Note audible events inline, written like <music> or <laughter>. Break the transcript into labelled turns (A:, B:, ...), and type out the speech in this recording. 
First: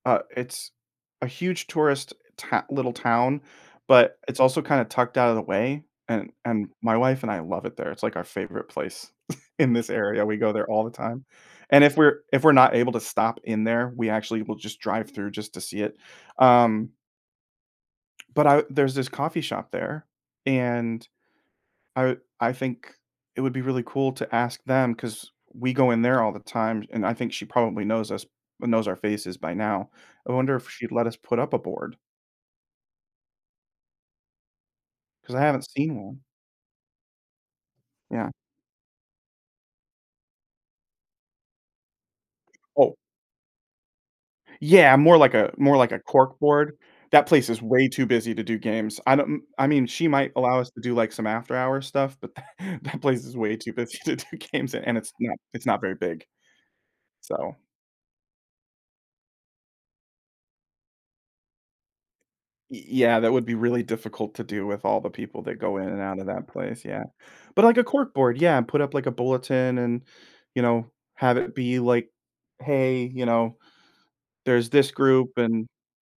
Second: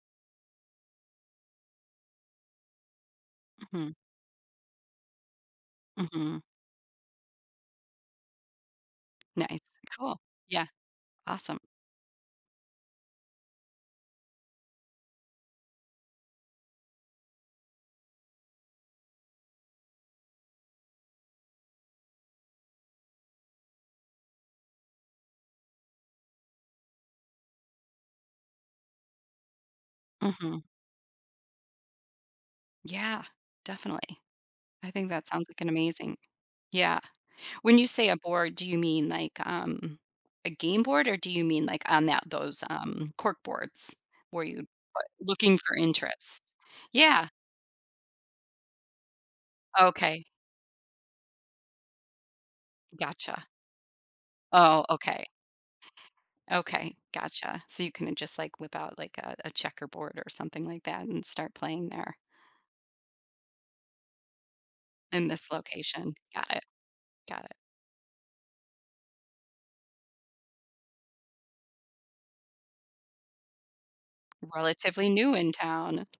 A: Uh, it's a huge tourist, eh, tow little town,
B: Mhm.
A: but it's also kinda tucked outta the way, and
B: Mhm.
A: and my wife and I love it there, it's, like, our favorite place <chuckles>
B: Nice,
A: in this
B: cool,
A: area. We go
B: yeah,
A: there all the time,
B: awesome.
A: and if we're if we're not able to stop in there, we actually will just drive through just to see it. Um but I there's this coffee shop there, and I I think it would be really cool to ask them 'cause we go in there all the time, and I think she probably knows us knows our faces by now. I wonder
B: Mhm.
A: if she'd let us put up a board
B: Yeah, definitely. I think that
A: 'cause I
B: sounds like an
A: haven't seen
B: amazing
A: one.
B: Yeah. When you say a
A: Yeah.
B: board, do you mean like, um, a game board or do you mean, like, on that those,
A: Oh
B: um, cork boards where you,
A: Yeah,
B: uh,
A: more like a
B: "Looking
A: more
B: for
A: like a
B: interest?"
A: corkboard. That
B: Yeah.
A: place is way too busy to do games. I don't kn I mean, she
B: Okay.
A: might allow us to do, like, some after hours stuff, but tha that place is
B: Gotcha.
A: way too busy to do games,
B: Oh,
A: an and it's
B: okay.
A: not it's not very big.
B: Okay,
A: So
B: gotcha, so you couldn't just, like, whip out, like, a a checkerboard or something like that and start playing there?
A: Y yeah, that would be really difficult to do with all the
B: In
A: people
B: this
A: that go in and
B: location.
A: out of that
B: Got it.
A: place, yeah.
B: Got it.
A: But, like, a corkboard, yeah, and put up, like, a bulletin and, you know, have it be, like, "Hey," you know, "There's this
B: "Relatively
A: group
B: new in
A: and"
B: town."